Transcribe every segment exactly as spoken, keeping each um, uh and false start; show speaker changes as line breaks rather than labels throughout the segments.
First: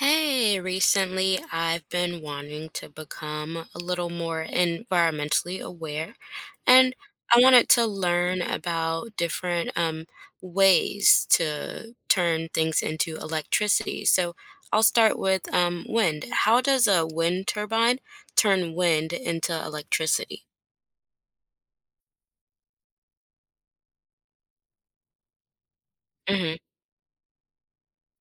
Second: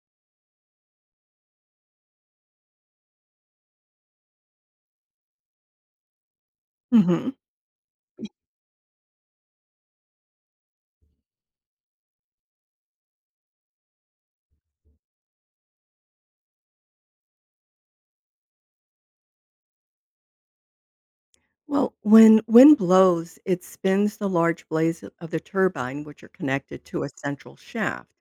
Hey, recently I've been wanting to become a little more environmentally aware, and
Mhm.
I wanted to learn about different um, ways to turn things into electricity. So I'll start with um, wind. How does a wind turbine turn wind into electricity?
Well, when wind blows, it spins the large blades of the turbine, which are
hmm
connected to a central shaft.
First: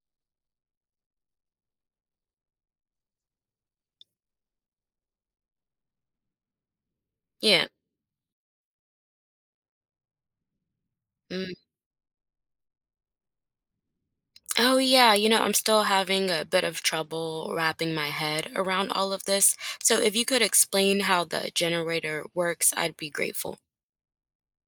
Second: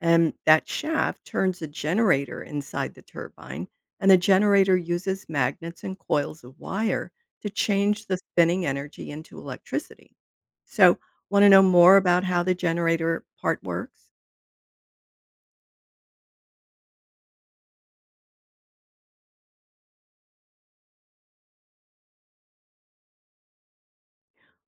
And that shaft turns a generator inside the turbine, and the generator uses magnets and coils of wire to
Yeah.
change the spinning energy into electricity. So, want to know
Mm-hmm.
more about how the generator part works?
Oh, yeah. You know, I'm still having a bit of trouble wrapping my head around all of this. So if you could explain how the generator works, I'd be grateful.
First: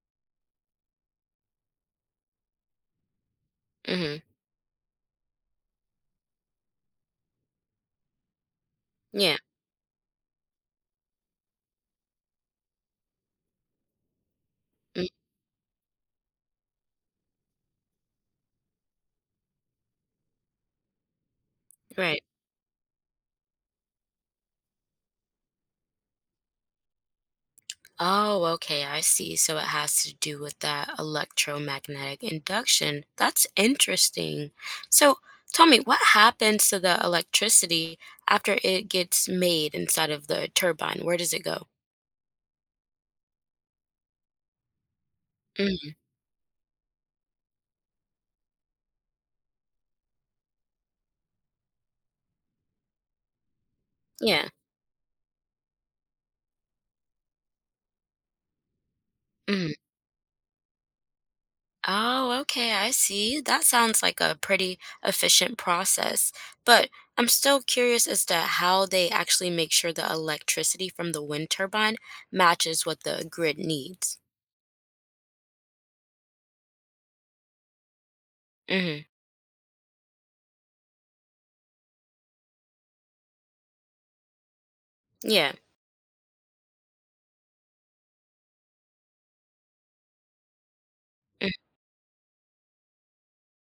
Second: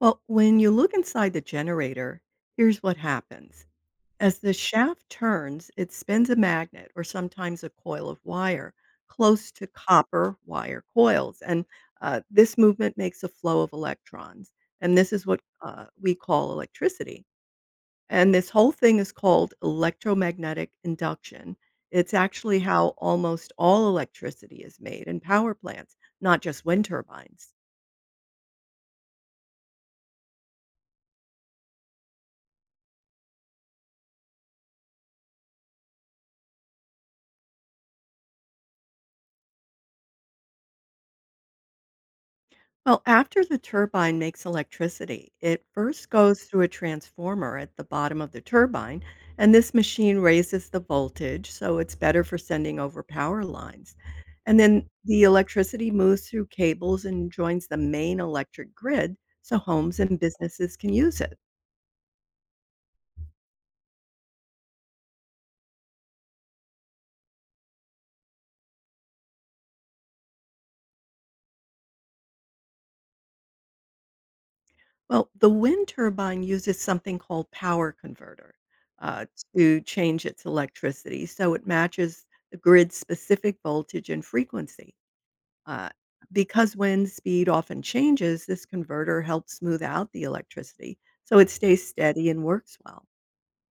Well, when you look inside the generator, here's what happens.
Mm-hmm.
As the shaft turns, it spins a magnet or sometimes a coil of wire
Yeah.
close to copper wire coils. And uh, this movement makes a flow of electrons. And
mm,
this is what uh, we call electricity. And this whole thing is called electromagnetic induction. It's
Right.
actually how almost all electricity is made in power plants, not just wind turbines.
Oh, okay, I see. So it has to do with that electromagnetic induction. That's interesting. So tell me, what happens to the electricity after it gets made inside of the turbine? Where does it go?
Well, after the turbine makes electricity, it
Mhm.
first goes through a transformer at the bottom of the turbine, and this machine raises the voltage, so it's better for sending over power lines.
Yeah.
And then the electricity moves through cables and joins the main electric grid, so
Mhm.
homes and businesses can use it.
Oh, okay, I see. That sounds like a pretty efficient process. But I'm still curious as to how they actually make sure the electricity from the wind turbine matches what the grid needs.
Well, the wind turbine uses something called power converter
Mm-hmm.
uh, to change its electricity, so it matches the grid's specific voltage and frequency.
Yeah.
Uh, because wind speed often changes, this converter helps smooth out the electricity so
mm,
it stays steady and works well.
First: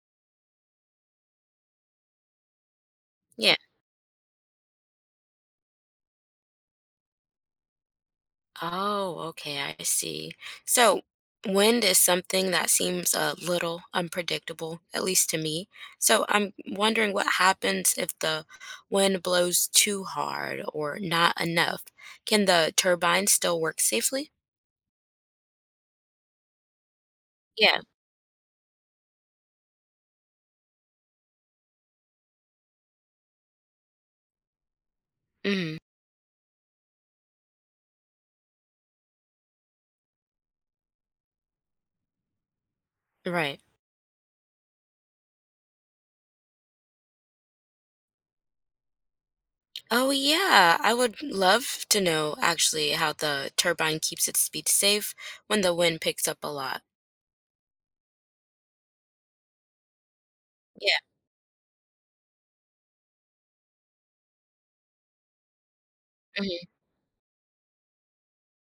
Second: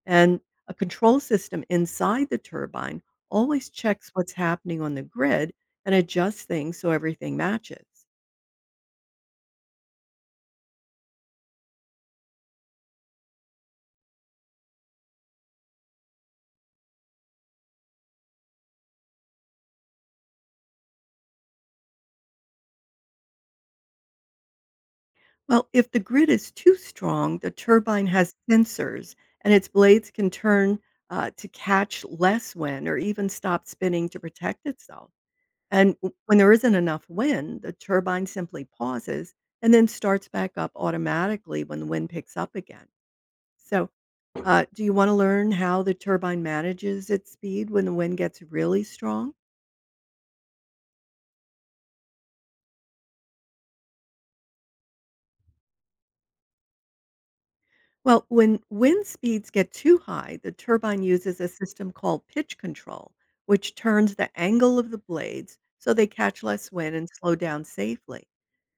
And a control system inside the turbine
Yeah.
always checks what's happening on the grid and adjusts things so everything matches.
Oh, okay, I see. So, when does something that seems a little unpredictable, at least to me? So, I'm wondering what happens if the wind blows too hard or not enough. Can the turbine still work safely?
Well, if the grid is too strong, the
Yeah.
turbine has sensors and its blades can turn uh, to catch less wind or even stop spinning to protect itself.
Mm.
And w when there isn't enough wind, the turbine simply pauses and then starts back up automatically when the wind picks up again.
Right.
So, uh, do you want to learn how the turbine manages its speed when the wind gets really strong?
Oh, yeah. I would love to know actually how the turbine keeps its speed safe when the wind picks up a lot.
Well, when wind speeds get too high, the
Yeah.
turbine uses a system called pitch control, which turns the angle of the blades so they catch
Mhm.
less wind and slow down safely.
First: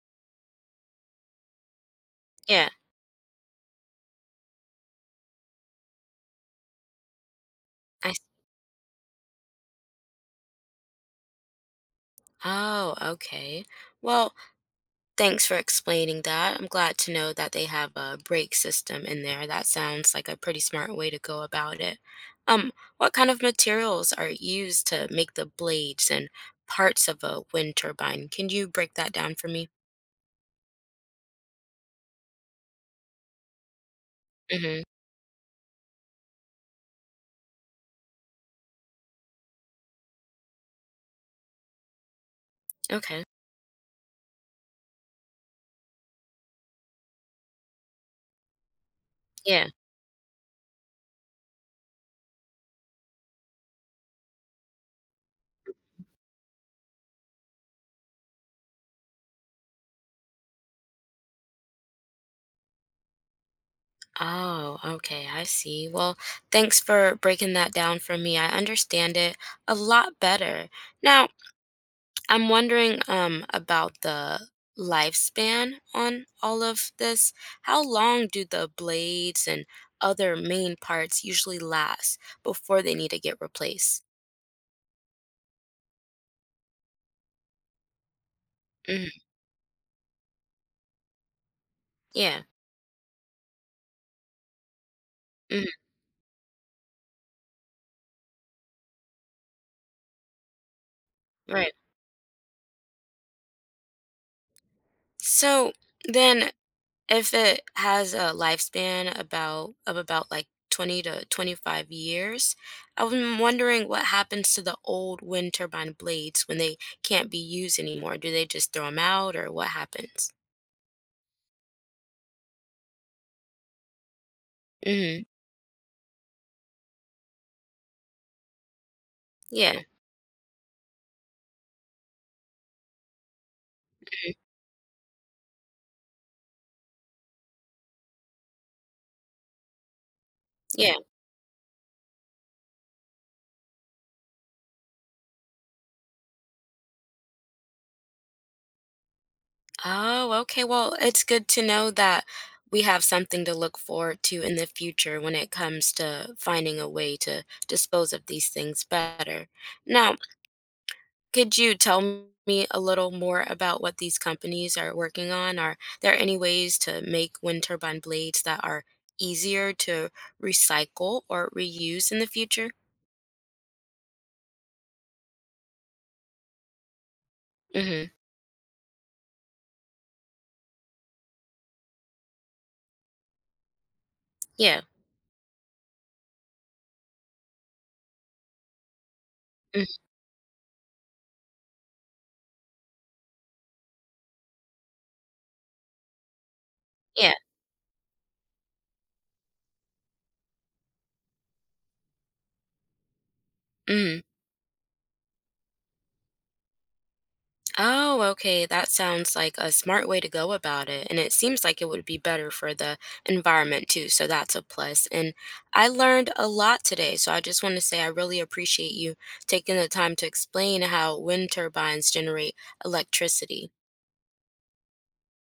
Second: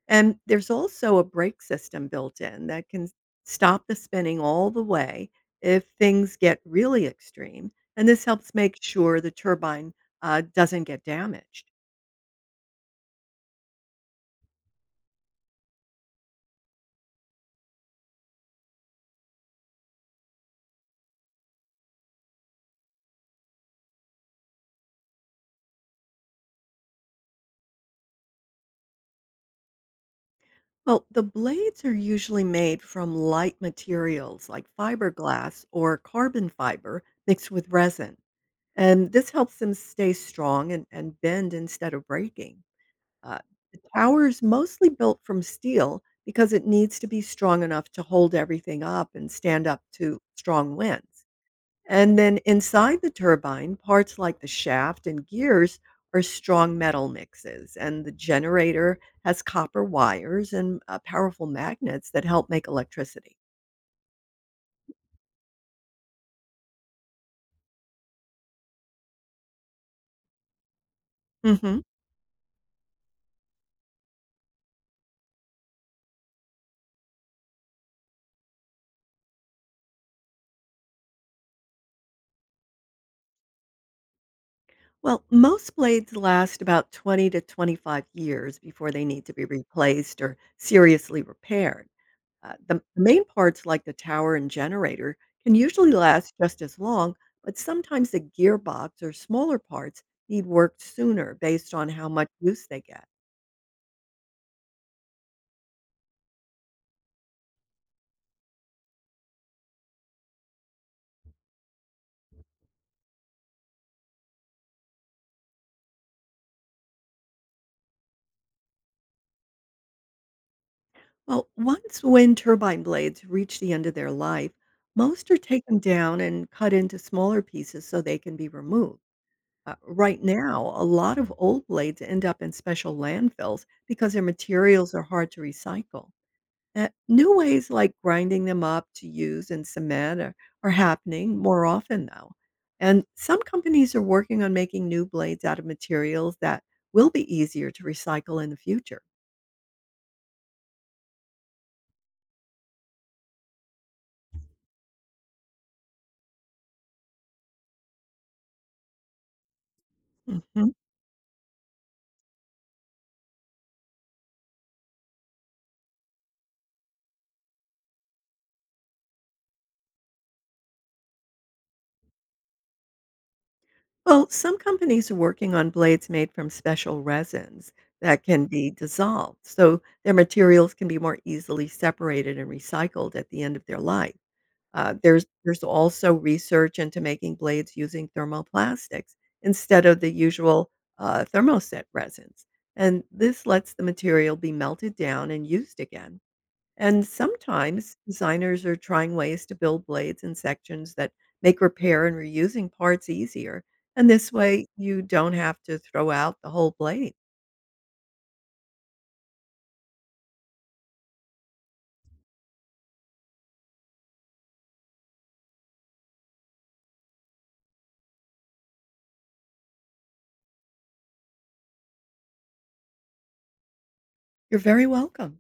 And there's also a brake system built in
Yeah.
that can stop the spinning all the way if things get really extreme, and
I, s-
this helps make sure the turbine uh, doesn't get damaged.
oh, okay. Well, thanks for explaining that. I'm glad to know that they have a brake system in there. That sounds like a pretty smart way to go about it. Um, what kind of materials are used to make the blades and parts of a wind turbine? Can you break that down for me?
Well, the blades are usually made from light materials like
Mm-hmm.
fiberglass or carbon fiber mixed with resin, and this helps them stay strong and, and bend instead of breaking.
Okay.
Uh, the tower is mostly built from steel because it needs to be strong enough to hold everything up and
Yeah.
stand up to strong winds. And then inside the turbine, parts like the shaft and gears are strong metal mixes, and the generator has copper wires and uh, powerful magnets that help make electricity.
Oh, okay, I see. Well, thanks for breaking that down for me. I understand it a lot better. Now,
hmm
I'm wondering um, about the lifespan on all of this. How long do the blades and other main parts usually last before they need to get replaced?
Well, most blades last about twenty to twenty-five years before they
Mhm.
need to be replaced or seriously repaired.
Yeah.
Uh, the main parts, like the tower and generator, can
Mhm.
usually last just as long, but sometimes the gearbox or smaller parts need work sooner based
Right.
on how much use they get.
So then, if it has a lifespan about of about like twenty to twenty-five years, I'm wondering what happens to the old wind turbine blades when they can't be used anymore. Do they just throw them out, or what happens?
Well, once wind turbine blades reach the end of their life,
hmm
most are taken down and cut into smaller pieces so they can be removed. Uh,
Yeah.
right now, a lot of old blades end up in special landfills because their
Mhm.
materials are hard to recycle. Uh, new ways like grinding them up to use in cement are, are
Yeah.
happening more often now. And some companies are working on making new blades out of materials that will be easier to recycle in the future.
Oh, okay. Well, it's good to know that we have something to look forward to in the future when it comes to finding a way to dispose of these things better. Now,
hmm
could you tell m- me a little more about what these companies are working on? Are there any ways to make wind turbine blades that are easier to recycle or reuse in the future?
Well, some companies are working on blades made from special resins
Mm-hmm.
that can be dissolved, so their materials can be more easily separated and recycled at the end of their life.
Yeah.
Uh, there's there's also research into making blades using thermoplastics instead
Mm.
of the usual uh, thermoset resins, and this lets the material be melted down and used again. And
Yeah.
sometimes designers are trying ways to build blades in sections that make repair and reusing parts easier. And
Mm.
this way, you don't have to throw out the whole blade.
Oh, okay. That sounds like a smart way to go about it. And it seems like it would be better for the environment too. So that's a plus. And I learned a lot today. So I just want to say I really appreciate you taking the time to explain how wind turbines generate electricity.
You're very welcome.